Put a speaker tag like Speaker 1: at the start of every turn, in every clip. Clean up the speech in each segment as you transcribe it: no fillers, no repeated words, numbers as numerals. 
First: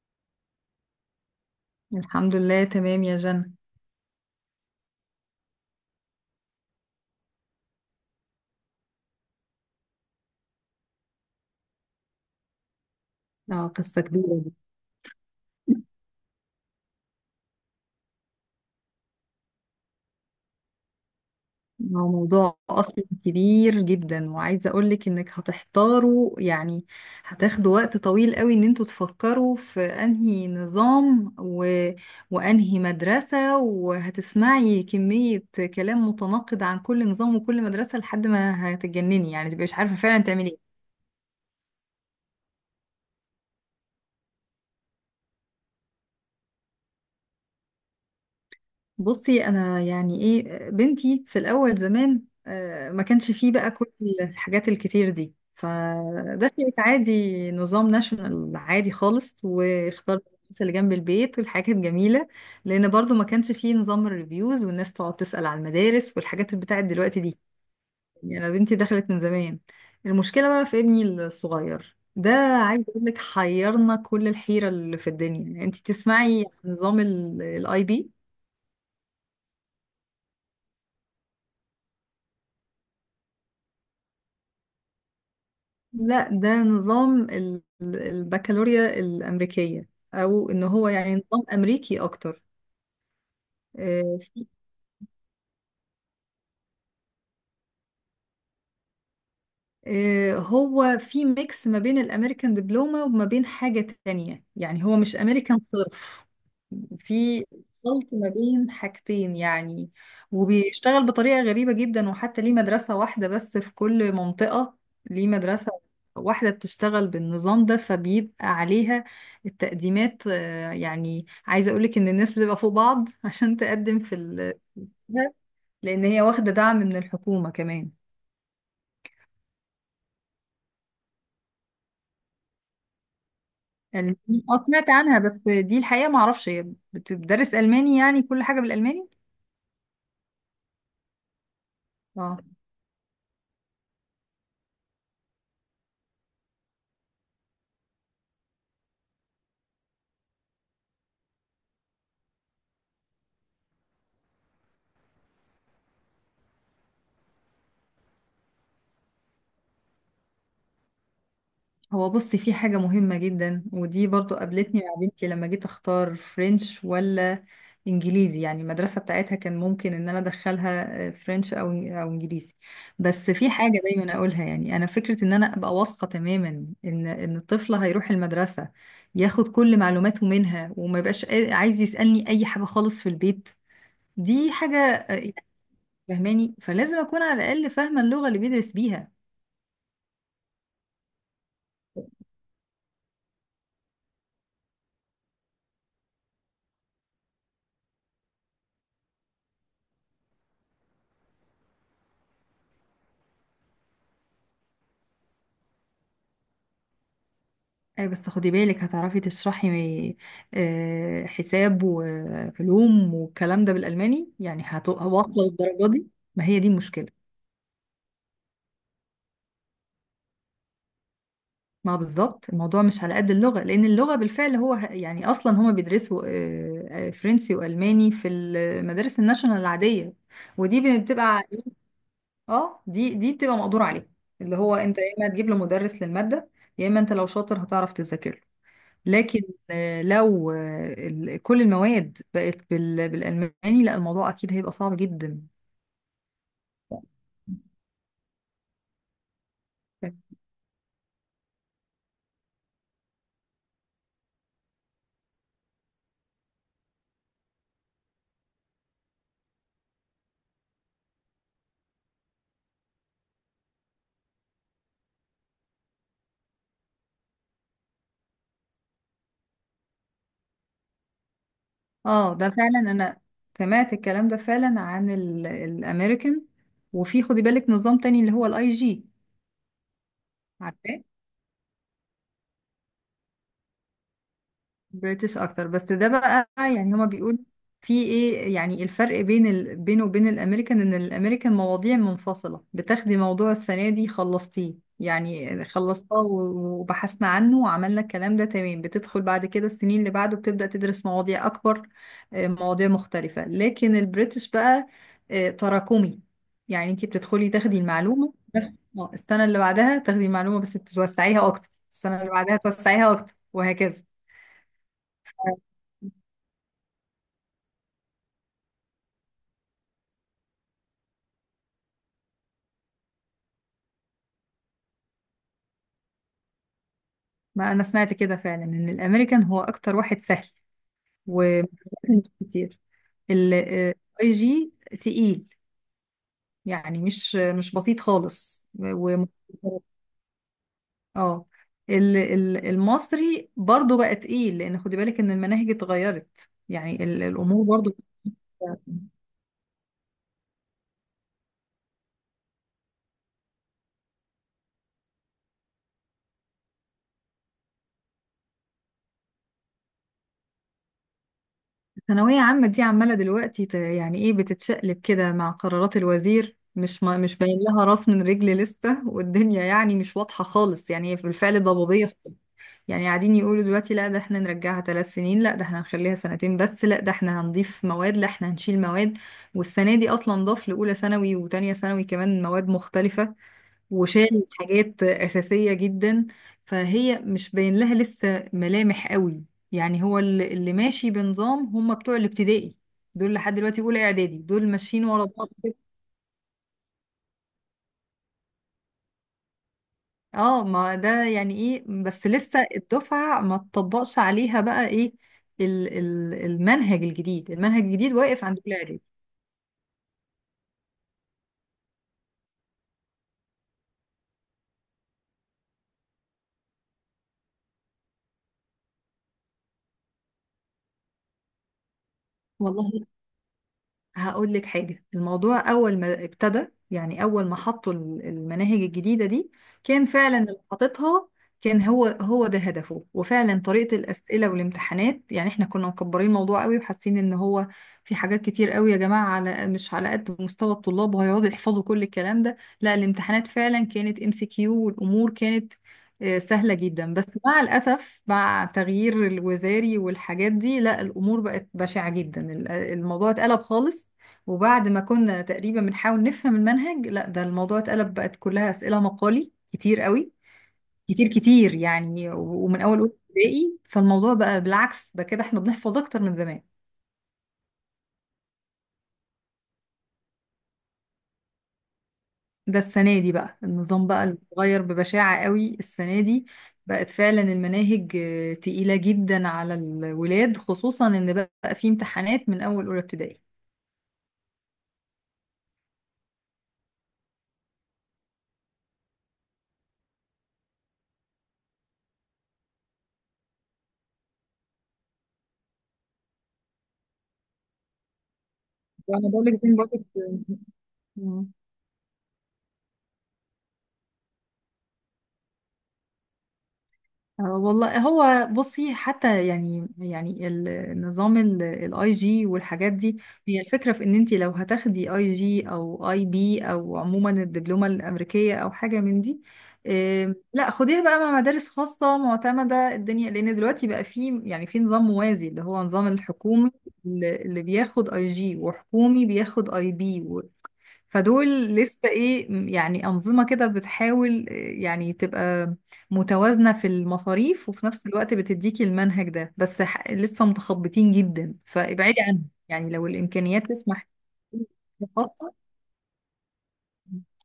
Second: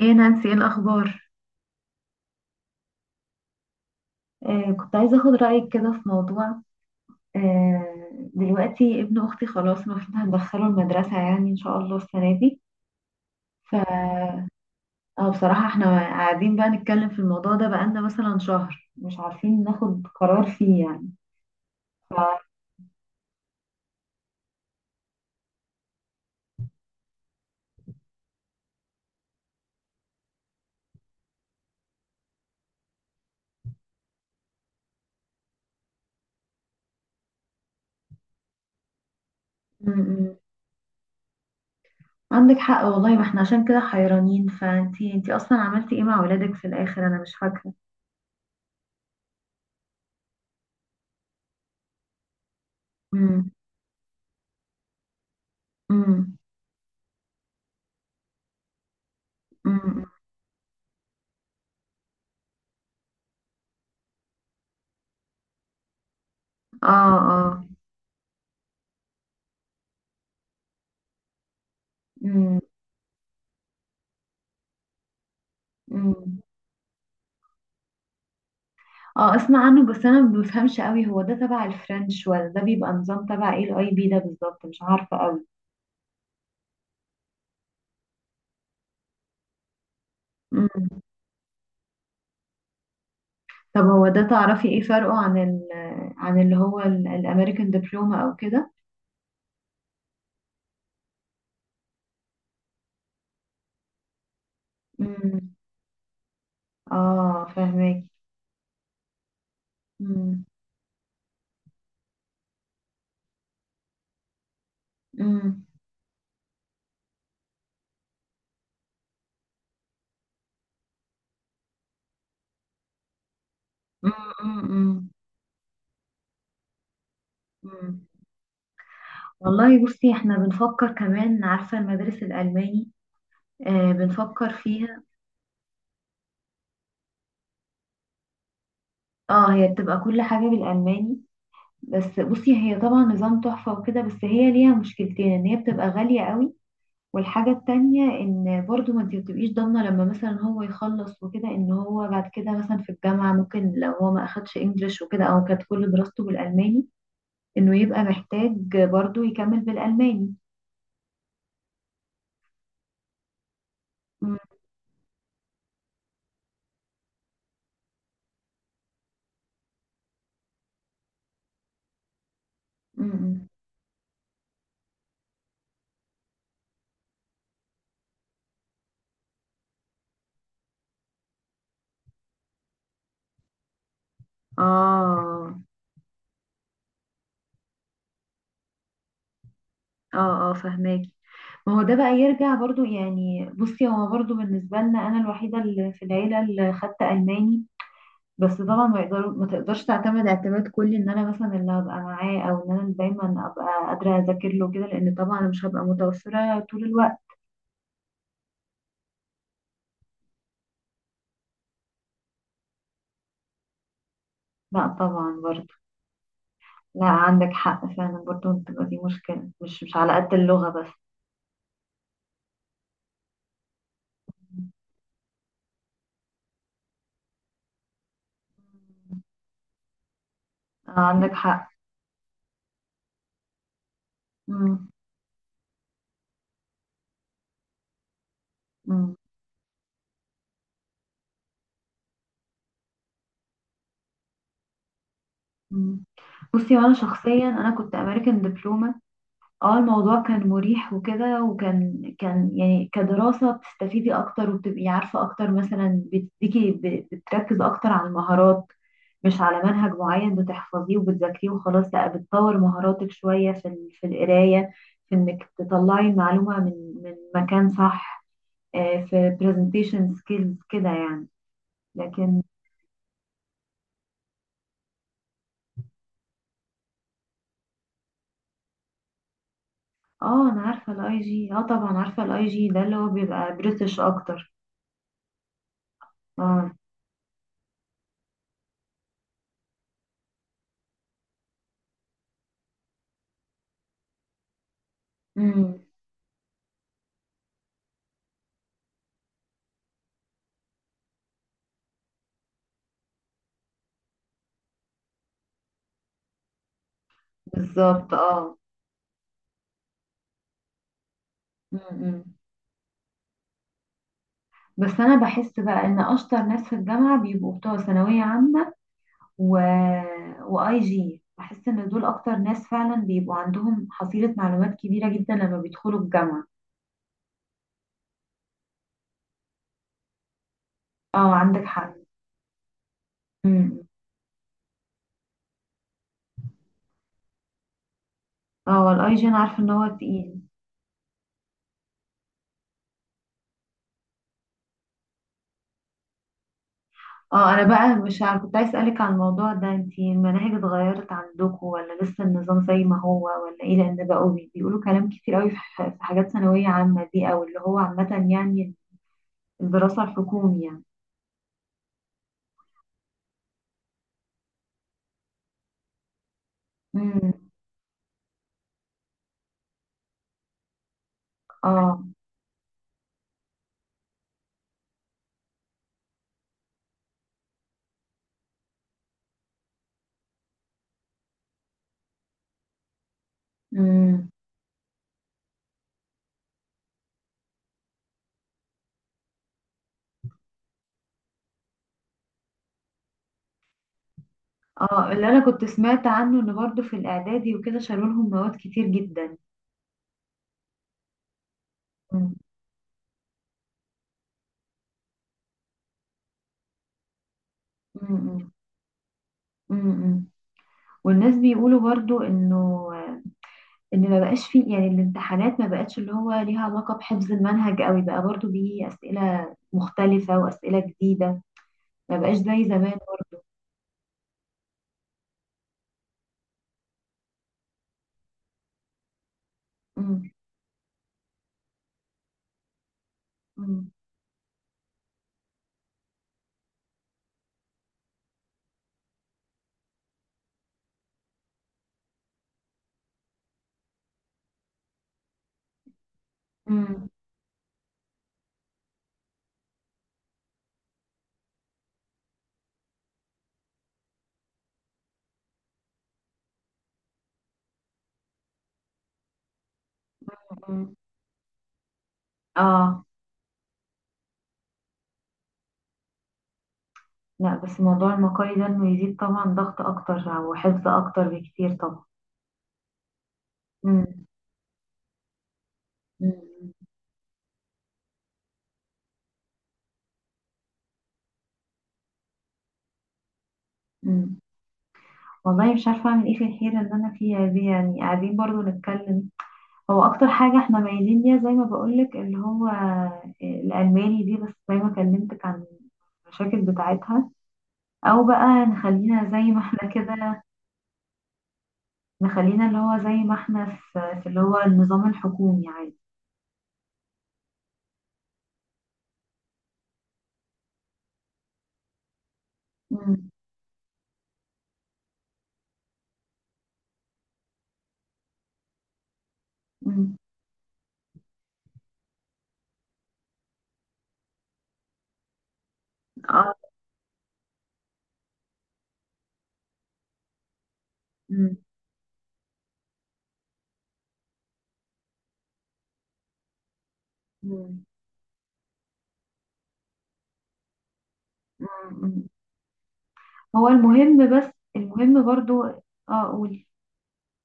Speaker 1: ايه نانسي، ايه الاخبار؟
Speaker 2: الحمد لله، تمام يا جنى.
Speaker 1: كنت عايزة أخد رأيك كده في موضوع. دلوقتي ابن أختي خلاص، المفروض هندخله المدرسة يعني إن شاء الله السنة دي.
Speaker 2: اه، قصة كبيرة
Speaker 1: ف
Speaker 2: دي.
Speaker 1: اه، بصراحة احنا قاعدين بقى نتكلم في الموضوع ده بقالنا مثلا شهر، مش عارفين ناخد قرار فيه يعني.
Speaker 2: هو
Speaker 1: ف
Speaker 2: موضوع أصلا كبير جدا، وعايزة أقولك إنك هتحتاروا يعني. هتاخدوا وقت طويل قوي إن انتوا تفكروا في أنهي نظام وأنهي مدرسة، وهتسمعي كمية كلام متناقض عن كل نظام وكل مدرسة لحد ما هتتجنني، يعني تبقي مش
Speaker 1: م-
Speaker 2: عارفة فعلا
Speaker 1: م.
Speaker 2: تعملي إيه.
Speaker 1: عندك حق والله، ما احنا عشان كده حيرانين، فانتي أصلا عملتي ايه مع ولادك في الآخر؟ أنا مش فاكرة.
Speaker 2: بصي، انا يعني ايه بنتي في الاول زمان، ما كانش
Speaker 1: م-
Speaker 2: فيه بقى كل الحاجات الكتير دي،
Speaker 1: م- م-
Speaker 2: فدخلت عادي نظام ناشونال عادي خالص،
Speaker 1: م.
Speaker 2: واختارت المدرسة اللي جنب البيت والحاجات الجميلة. لان برضو ما كانش فيه نظام الريفيوز والناس تقعد تسأل على المدارس والحاجات اللي بتاعت
Speaker 1: اه،
Speaker 2: دلوقتي دي.
Speaker 1: اه.
Speaker 2: يعني انا بنتي دخلت من زمان. المشكلة بقى في ابني الصغير ده،
Speaker 1: م-
Speaker 2: عايز اقول لك حيرنا كل الحيرة اللي في الدنيا. يعني انت
Speaker 1: م.
Speaker 2: تسمعي عن نظام الـ IB.
Speaker 1: اه، اسمع عنه بس انا ما بفهمش قوي، هو ده تبع الفرنش ولا ده بيبقى نظام؟ تبع ايه الاي بي ده بالظبط؟ مش عارفة قوي.
Speaker 2: لا، ده نظام البكالوريا الأمريكية، أو إن هو
Speaker 1: مم.
Speaker 2: يعني نظام أمريكي أكتر.
Speaker 1: طب هو
Speaker 2: آه،
Speaker 1: ده
Speaker 2: في-
Speaker 1: تعرفي ايه فرقه عن اللي هو الامريكان دبلوما او كده.
Speaker 2: هو في ميكس ما بين الأمريكان دبلومة وما بين حاجة تانية، يعني هو مش
Speaker 1: مم.
Speaker 2: أمريكان. في
Speaker 1: اه، فهمك.
Speaker 2: خلط ما بين حاجتين يعني،
Speaker 1: مم.
Speaker 2: وبيشتغل بطريقة غريبة جدا. وحتى ليه مدرسة واحدة بس في كل منطقة. ليه
Speaker 1: مم.
Speaker 2: مدرسة واحدة بتشتغل بالنظام ده فبيبقى عليها التقديمات. يعني عايزة أقولك إن الناس بتبقى فوق بعض عشان تقدم
Speaker 1: مم.
Speaker 2: في ال
Speaker 1: مم.
Speaker 2: ده، لأن هي واخدة دعم من الحكومة كمان.
Speaker 1: مم. والله بصي، احنا بنفكر كمان، عارفة المدارس الألماني؟
Speaker 2: ألماني؟
Speaker 1: بنفكر
Speaker 2: اه، سمعت
Speaker 1: فيها.
Speaker 2: عنها، بس دي الحقيقة معرفش هي بتدرس ألماني يعني كل حاجة بالألماني؟
Speaker 1: اه، هي بتبقى كل حاجة بالألماني. بس
Speaker 2: اه،
Speaker 1: بصي، هي طبعا نظام تحفة وكده، بس هي ليها مشكلتين، ان هي بتبقى غالية قوي. والحاجة التانية ان برضو ما انت بتبقيش ضامنة، لما مثلا هو يخلص وكده ان هو بعد كده مثلا في الجامعة، ممكن لو هو ما اخدش انجليش وكده او كانت كل دراسته بالألماني، انه يبقى محتاج برضو يكمل بالألماني.
Speaker 2: هو بصي، في حاجة مهمة جدا ودي برضو
Speaker 1: م-
Speaker 2: قابلتني مع بنتي لما جيت اختار فرنش ولا انجليزي. يعني المدرسة بتاعتها كان ممكن ان انا ادخلها فرنش او انجليزي.
Speaker 1: م-
Speaker 2: بس
Speaker 1: م.
Speaker 2: في حاجة دايما اقولها، يعني انا فكرة ان انا ابقى واثقة تماما ان الطفل هيروح المدرسة ياخد كل معلوماته منها، وما يبقاش عايز يسألني اي حاجة خالص في البيت. دي حاجة يعني
Speaker 1: اه،
Speaker 2: فهماني، فلازم اكون على الاقل فاهمة اللغة اللي بيدرس بيها.
Speaker 1: اه، اه، فهماكي. ما هو ده بقى يرجع برضو يعني، بصي هو برضو بالنسبة لنا أنا الوحيدة اللي في العيلة اللي خدت ألماني. بس طبعا ما تقدرش تعتمد اعتماد كلي ان انا مثلا اللي هبقى معاه، او ان انا اللي دايما ابقى قادره اذاكر له كده، لان طبعا انا مش هبقى متوفره طول الوقت.
Speaker 2: أي، بس خدي بالك هتعرفي تشرحي حساب وعلوم والكلام ده بالألماني؟ يعني
Speaker 1: لا طبعا
Speaker 2: هوصل
Speaker 1: برضه.
Speaker 2: الدرجة دي؟ ما هي دي المشكلة.
Speaker 1: لا، عندك حق فعلا برضه، بتبقى دي مشكله، مش على قد اللغه بس.
Speaker 2: ما بالظبط، الموضوع مش على قد اللغة، لأن اللغة بالفعل هو يعني أصلا هما بيدرسوا فرنسي وألماني في المدارس الناشونال العادية، ودي
Speaker 1: عندك
Speaker 2: بتبقى.
Speaker 1: حق.
Speaker 2: اه، دي بتبقى مقدور عليها، اللي هو
Speaker 1: مم.
Speaker 2: انت يا اما تجيب له مدرس للمادة، يا اما انت لو شاطر هتعرف تذاكر له.
Speaker 1: مم.
Speaker 2: لكن لو كل المواد بقت بالألماني، لا الموضوع أكيد هيبقى صعب جدا.
Speaker 1: مم. بصي وانا شخصيا انا كنت امريكان دبلومه. اه، الموضوع كان مريح وكده، وكان يعني كدراسة بتستفيدي اكتر وبتبقي عارفة اكتر، مثلا بتديكي بتركز اكتر على المهارات، مش على منهج معين بتحفظيه وبتذاكريه وخلاص، لا بتطور مهاراتك شوية في القراية، في انك تطلعي المعلومة من مكان صح. في presentation skills كده يعني.
Speaker 2: اه،
Speaker 1: لكن.
Speaker 2: ده فعلا انا سمعت الكلام ده فعلا عن الامريكان. وفي خدي بالك نظام تاني اللي هو الـ IG.
Speaker 1: اه، انا عارفة
Speaker 2: عارفاه،
Speaker 1: الاي جي، اه طبعا عارفة الاي جي ده اللي هو بيبقى بريتش اكتر.
Speaker 2: بريتش اكتر. بس ده بقى
Speaker 1: اه.
Speaker 2: يعني هما بيقولوا في ايه يعني الفرق بين بينه وبين الامريكان، ان الامريكان مواضيع منفصلة. بتاخدي موضوع السنة دي خلصتيه، يعني
Speaker 1: امم.
Speaker 2: خلصتها وبحثنا عنه وعملنا الكلام ده تمام، بتدخل بعد كده السنين اللي بعده بتبدأ تدرس مواضيع اكبر. مواضيع مختلفة، لكن البريتش بقى تراكمي. يعني انتي بتدخلي تاخدي
Speaker 1: بالظبط،
Speaker 2: المعلومة
Speaker 1: اه.
Speaker 2: السنة اللي بعدها تاخدي المعلومة بس توسعيها اكتر، السنة
Speaker 1: م-م.
Speaker 2: اللي بعدها توسعيها اكتر، وهكذا.
Speaker 1: بس انا بحس بقى ان اشطر ناس في الجامعه بيبقوا بتوع ثانويه عامه، و... واي جي، بحس ان دول اكتر ناس فعلا بيبقوا عندهم حصيله معلومات كبيره جدا لما بيدخلوا الجامعه.
Speaker 2: ما انا سمعت كده فعلا ان الامريكان هو اكتر واحد سهل،
Speaker 1: اه، عندك
Speaker 2: ومش
Speaker 1: حق.
Speaker 2: كتير.
Speaker 1: م-م.
Speaker 2: الاي جي تقيل، يعني مش بسيط خالص
Speaker 1: اه، الاي جي انا عارفه ان هو تقيل.
Speaker 2: اه، المصري برضو بقى تقيل، لان خدي بالك ان المناهج اتغيرت. يعني
Speaker 1: اه،
Speaker 2: الامور
Speaker 1: انا بقى
Speaker 2: برضو
Speaker 1: مش عارفه، كنت عايز اسالك عن الموضوع ده، انتي المناهج اتغيرت عندكم ولا لسه النظام زي ما هو ولا ايه؟ لان بقوا بيقولوا كلام كتير قوي في حاجات ثانويه عامه دي، او اللي هو عامه يعني، الدراسه الحكومي.
Speaker 2: الثانويه عامه دي عماله دلوقتي يعني ايه بتتشقلب كده مع قرارات الوزير. مش ما
Speaker 1: يعني.
Speaker 2: مش باين لها راس من رجل لسه، والدنيا يعني مش واضحه خالص، يعني هي بالفعل
Speaker 1: اه.
Speaker 2: ضبابيه. يعني قاعدين يقولوا دلوقتي لا ده احنا نرجعها 3 سنين، لا ده احنا هنخليها سنتين بس، لا ده احنا هنضيف مواد، لا احنا هنشيل مواد. والسنة دي اصلا ضاف لأولى ثانوي وتانية ثانوي كمان مواد مختلفة،
Speaker 1: امم.
Speaker 2: وشال حاجات أساسية جدا. فهي مش باين لها لسه ملامح قوي. يعني هو اللي ماشي بنظام هم بتوع الابتدائي، دول لحد دلوقتي أولى إعدادي، دول ماشيين
Speaker 1: اه،
Speaker 2: ورا
Speaker 1: اللي انا
Speaker 2: بعض.
Speaker 1: كنت سمعت عنه ان برضو في الاعدادي وكده شالوا لهم مواد كتير جدا.
Speaker 2: اه، ما ده يعني ايه، بس
Speaker 1: امم،
Speaker 2: لسه الدفعة ما تطبقش عليها بقى ايه ال المنهج الجديد. المنهج الجديد
Speaker 1: امم.
Speaker 2: واقف
Speaker 1: امم،
Speaker 2: عند كل اعدادي.
Speaker 1: امم، امم. والناس بيقولوا برضو انه ان ما بقاش فيه يعني الامتحانات، ما بقتش اللي هو ليها علاقة بحفظ المنهج قوي، بقى برضو بيه اسئلة مختلفة واسئلة جديدة، ما بقاش زي زمان.
Speaker 2: والله، هقول لك حاجة. الموضوع أول ما ابتدى، يعني أول ما حطوا المناهج الجديدة دي، كان
Speaker 1: امم،
Speaker 2: فعلا اللي حاططها كان هو هو ده هدفه. وفعلا
Speaker 1: امم،
Speaker 2: طريقة الأسئلة والامتحانات، يعني احنا كنا مكبرين الموضوع قوي وحاسين ان هو في حاجات كتير قوي يا جماعة، مش على قد مستوى الطلاب، وهيقعدوا يحفظوا كل الكلام ده. لا الامتحانات فعلا كانت MCQ، والأمور كانت سهلة
Speaker 1: امم،
Speaker 2: جدا. بس مع الأسف مع تغيير الوزاري والحاجات دي، لا الأمور بقت بشعة جدا، الموضوع اتقلب خالص. وبعد ما كنا تقريبا بنحاول نفهم المنهج، لا ده الموضوع اتقلب، بقت كلها أسئلة مقالي كتير قوي،
Speaker 1: أمم.
Speaker 2: كتير كتير يعني. ومن أول
Speaker 1: اه،
Speaker 2: أولى ابتدائي، فالموضوع بقى بالعكس، ده كده احنا بنحفظ أكتر من زمان.
Speaker 1: لا بس موضوع المقالي ده انه يزيد طبعا ضغط اكتر وحفظ اكتر بكتير طبعا.
Speaker 2: ده السنة دي بقى
Speaker 1: امم،
Speaker 2: النظام بقى اللي اتغير ببشاعة قوي السنة
Speaker 1: امم،
Speaker 2: دي.
Speaker 1: أمم.
Speaker 2: بقت فعلا المناهج تقيلة جدا على الولاد، خصوصا ان بقى في امتحانات من اول اولى ابتدائي.
Speaker 1: امم. والله مش عارفة أعمل إيه في الحيرة اللي أنا فيها دي يعني، قاعدين برضو نتكلم. هو أكتر حاجة إحنا مايلين ليها، زي ما بقولك اللي هو الألماني دي، بس زي ما كلمتك عن المشاكل بتاعتها، أو بقى نخلينا
Speaker 2: وانا
Speaker 1: زي
Speaker 2: بقول
Speaker 1: ما
Speaker 2: لك زي ما
Speaker 1: إحنا
Speaker 2: بقولك،
Speaker 1: كده،
Speaker 2: آه،
Speaker 1: نخلينا اللي هو زي ما إحنا، في اللي هو النظام الحكومي عادي.
Speaker 2: والله، هو بصي حتى يعني النظام الاي جي والحاجات دي
Speaker 1: مم.
Speaker 2: هي الفكره في ان انت لو هتاخدي اي جي او اي بي، او عموما الدبلومه الامريكيه او حاجه من دي.
Speaker 1: مم.
Speaker 2: لا خديها بقى مع مدارس خاصه معتمده الدنيا، لان دلوقتي بقى في يعني في نظام موازي اللي هو نظام
Speaker 1: آه.
Speaker 2: الحكومي. اللي بياخد اي جي وحكومي بياخد اي بي، فدول
Speaker 1: مم.
Speaker 2: لسه ايه يعني انظمه كده بتحاول يعني تبقى متوازنه في المصاريف،
Speaker 1: مم.
Speaker 2: وفي نفس الوقت بتديكي المنهج ده. بس لسه متخبطين جدا، فابعدي
Speaker 1: مم.
Speaker 2: عنهم يعني لو الامكانيات
Speaker 1: هو
Speaker 2: تسمح،
Speaker 1: المهم، بس المهم
Speaker 2: خاصه.
Speaker 1: برضو. قولي.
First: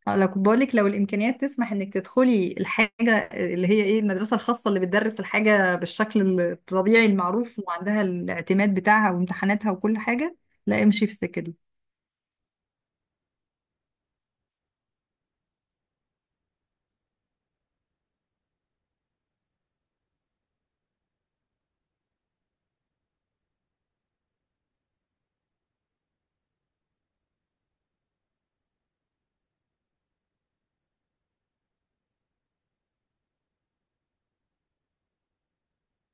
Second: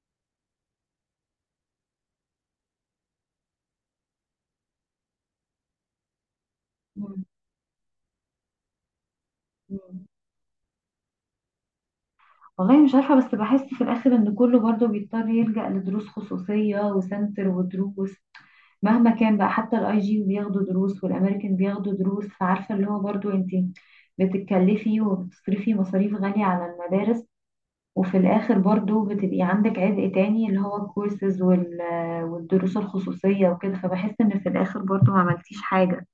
Speaker 2: اه، لو كنت بقولك، لو الامكانيات تسمح انك تدخلي الحاجه اللي هي ايه المدرسه الخاصه اللي بتدرس الحاجه بالشكل الطبيعي المعروف، وعندها الاعتماد بتاعها وامتحاناتها وكل
Speaker 1: مم.
Speaker 2: حاجه، لا امشي في السكه دي.
Speaker 1: والله مش عارفة، بس بحس في الآخر إن كله برضه بيضطر يلجأ لدروس خصوصية وسنتر ودروس، مهما كان بقى، حتى الاي جي بياخدوا دروس والامريكان بياخدوا دروس، فعارفة اللي هو برضه انت بتتكلفي وبتصرفي مصاريف غالية على المدارس، وفي الآخر برضه بتبقي عندك عبء تاني اللي هو الكورسز والدروس الخصوصية وكده، فبحس إن في الآخر برضه ما عملتيش حاجة.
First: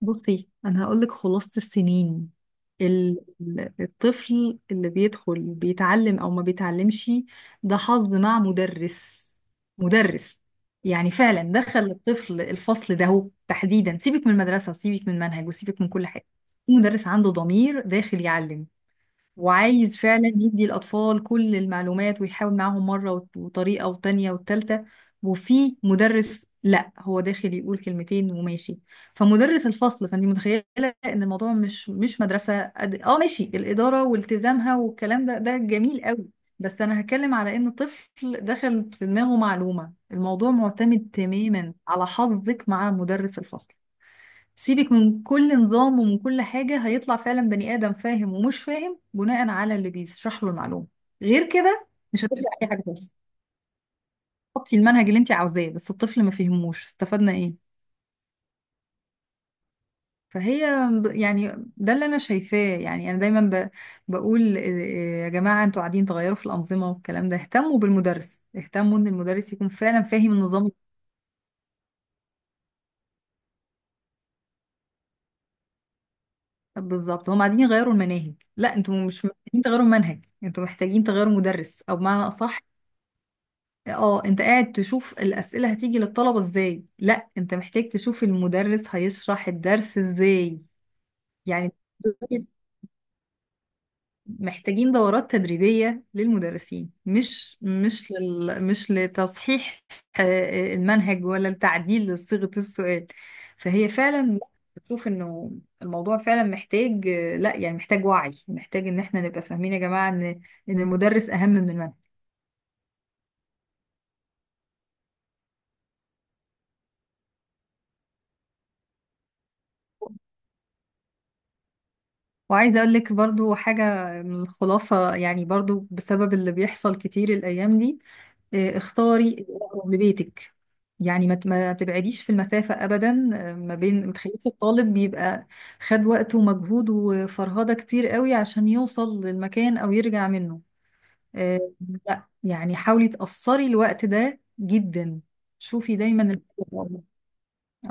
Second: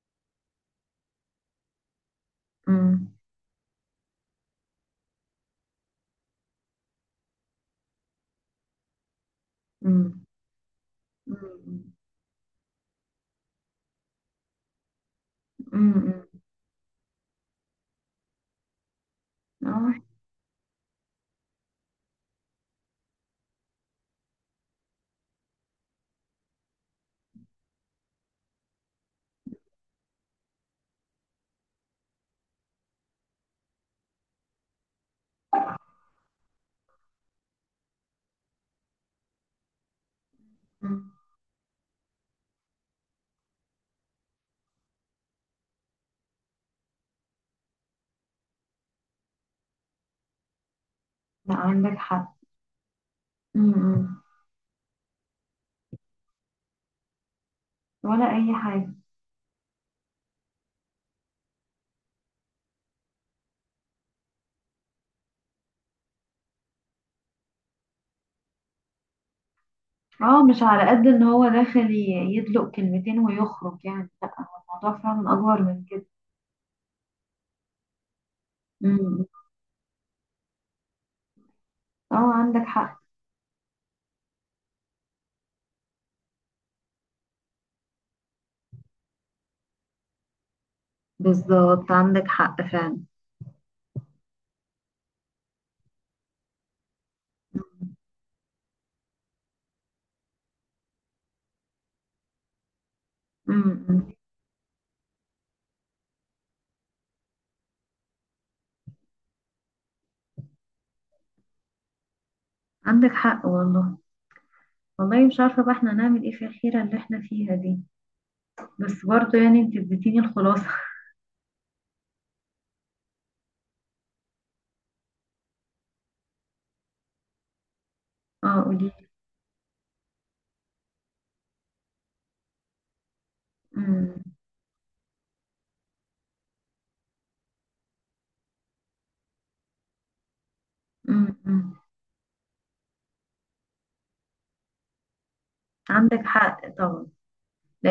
Speaker 2: بصي انا هقولك خلاصة السنين.
Speaker 1: امم،
Speaker 2: الطفل اللي بيدخل بيتعلم او ما بيتعلمش، ده حظ مع مدرس.
Speaker 1: امم،
Speaker 2: مدرس يعني فعلا دخل
Speaker 1: امم،
Speaker 2: الطفل الفصل ده هو تحديدا، سيبك من المدرسة وسيبك من المنهج وسيبك من كل
Speaker 1: امم،
Speaker 2: حاجة. المدرس عنده ضمير داخل يعلم،
Speaker 1: اه.
Speaker 2: وعايز فعلا يدي الأطفال كل المعلومات ويحاول معاهم مرة وطريقة وتانية والتالتة. وفي مدرس لا هو داخل يقول كلمتين وماشي. فمدرس الفصل فانت متخيلة ان الموضوع مش مدرسة قد اه، ماشي، الإدارة والتزامها والكلام ده جميل قوي. بس انا هتكلم على ان طفل دخل في دماغه معلومة، الموضوع معتمد
Speaker 1: مم.
Speaker 2: تماما على حظك مع مدرس الفصل. سيبك من كل نظام ومن كل حاجة، هيطلع فعلا بني آدم فاهم ومش فاهم بناء على اللي بيشرح له المعلومة. غير
Speaker 1: لا،
Speaker 2: كده
Speaker 1: عندك
Speaker 2: مش
Speaker 1: حق.
Speaker 2: هتفرق أي حاجة خالص.
Speaker 1: امم.
Speaker 2: حطي المنهج اللي انت عاوزاه، بس الطفل ما فهموش استفدنا ايه؟
Speaker 1: ولا اي حاجه.
Speaker 2: فهي يعني ده اللي انا شايفاه. يعني انا دايما بقول يا جماعة انتوا قاعدين تغيروا في الأنظمة والكلام ده، اهتموا بالمدرس، اهتموا ان المدرس يكون فعلا فاهم
Speaker 1: اه، مش
Speaker 2: النظام.
Speaker 1: على قد ان هو داخل يدلق كلمتين ويخرج يعني، لا هو الموضوع فعلا اكبر من كده.
Speaker 2: بالظبط، هم قاعدين يغيروا المناهج، لا انتوا مش
Speaker 1: امم.
Speaker 2: محتاجين تغيروا المنهج، انتوا محتاجين تغيروا مدرس، او
Speaker 1: اه،
Speaker 2: بمعنى اصح،
Speaker 1: عندك حق.
Speaker 2: اه انت قاعد تشوف الأسئلة هتيجي للطلبة ازاي، لا انت محتاج تشوف المدرس هيشرح الدرس ازاي. يعني
Speaker 1: بالظبط، عندك
Speaker 2: دول
Speaker 1: حق فعلا.
Speaker 2: محتاجين دورات تدريبية للمدرسين، مش لتصحيح آه، المنهج ولا التعديل لصيغة السؤال. فهي
Speaker 1: امم.
Speaker 2: فعلا بشوف انه الموضوع فعلا محتاج لا يعني محتاج وعي، محتاج ان احنا نبقى فاهمين يا جماعة ان المدرس اهم من المنهج.
Speaker 1: عندك حق والله. والله مش عارفة بقى احنا هنعمل ايه في الحيرة اللي احنا فيها دي. بس برضو يعني انت اديتيني الخلاصة
Speaker 2: وعايزة اقول لك برضو حاجة من الخلاصة، يعني برضو بسبب اللي بيحصل كتير الايام دي.
Speaker 1: اه، قولي.
Speaker 2: اختاري الاقرب لبيتك. يعني ما تبعديش في المسافة ابدا. ما بين ما
Speaker 1: امم،
Speaker 2: تخليش الطالب بيبقى خد وقت ومجهود وفرهدة كتير قوي عشان يوصل للمكان او يرجع منه. آه،
Speaker 1: امم.
Speaker 2: لا يعني حاولي تقصري الوقت ده جدا. شوفي دايما
Speaker 1: عندك
Speaker 2: الحاجة
Speaker 1: حق
Speaker 2: الأقرب.
Speaker 1: طبعا.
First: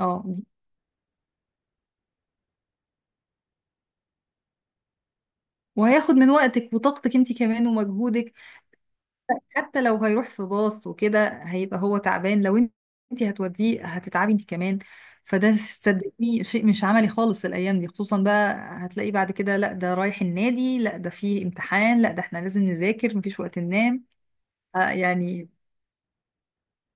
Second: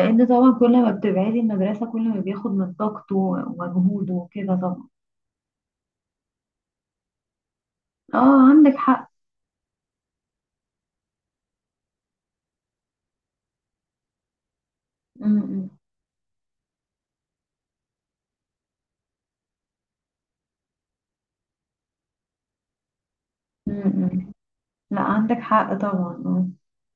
Speaker 2: اه،
Speaker 1: طبعا كل ما بتبعدي المدرسه، كل ما بياخد من طاقته ومجهوده وكده طبعا.
Speaker 2: وهياخد من وقتك وطاقتك انت كمان ومجهودك.
Speaker 1: اه، عندك حق.
Speaker 2: حتى لو هيروح في باص وكده هيبقى هو تعبان، لو انت هتوديه هتتعبي انت كمان. فده
Speaker 1: امم،
Speaker 2: صدقني شيء مش عملي خالص الايام دي، خصوصا بقى هتلاقي بعد كده لا ده رايح النادي، لا ده فيه امتحان، لا ده احنا لازم نذاكر مفيش وقت ننام.
Speaker 1: امم.
Speaker 2: آه
Speaker 1: لا، عندك
Speaker 2: يعني
Speaker 1: حق طبعا، اه.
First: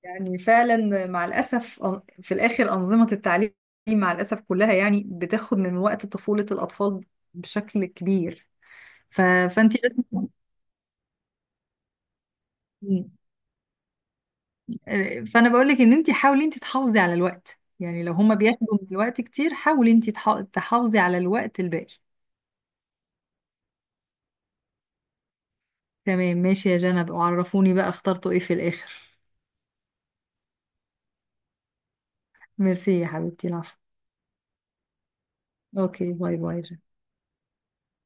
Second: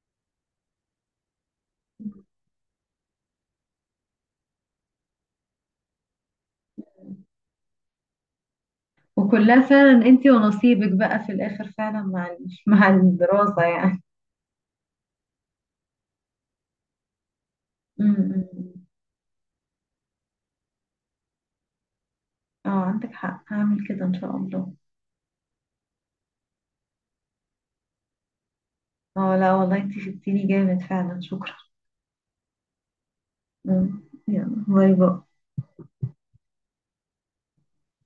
Speaker 2: يعني فعلا مع الاسف في الاخر انظمه التعليم مع الاسف كلها يعني بتاخد من وقت طفوله الاطفال بشكل كبير. ف...
Speaker 1: وكلها
Speaker 2: فانت لازم
Speaker 1: فعلا انتي ونصيبك بقى في الاخر فعلا مع الدراسة يعني.
Speaker 2: فانا بقول لك ان انت حاولي انت تحافظي على الوقت، يعني لو هما
Speaker 1: امم.
Speaker 2: بياخدوا من الوقت كتير، حاولي انت تحافظي على الوقت الباقي.
Speaker 1: اه، عندك حق، هعمل كده ان شاء الله.
Speaker 2: تمام ماشي يا جنب، وعرفوني بقى اخترتوا ايه في الاخر.
Speaker 1: اه، لا والله انتي شدتيني جامد فعلا، شكرا.
Speaker 2: ميرسي يا حبيبتي، العفو.
Speaker 1: مم. يلا باي باي.
Speaker 2: اوكي، باي باي.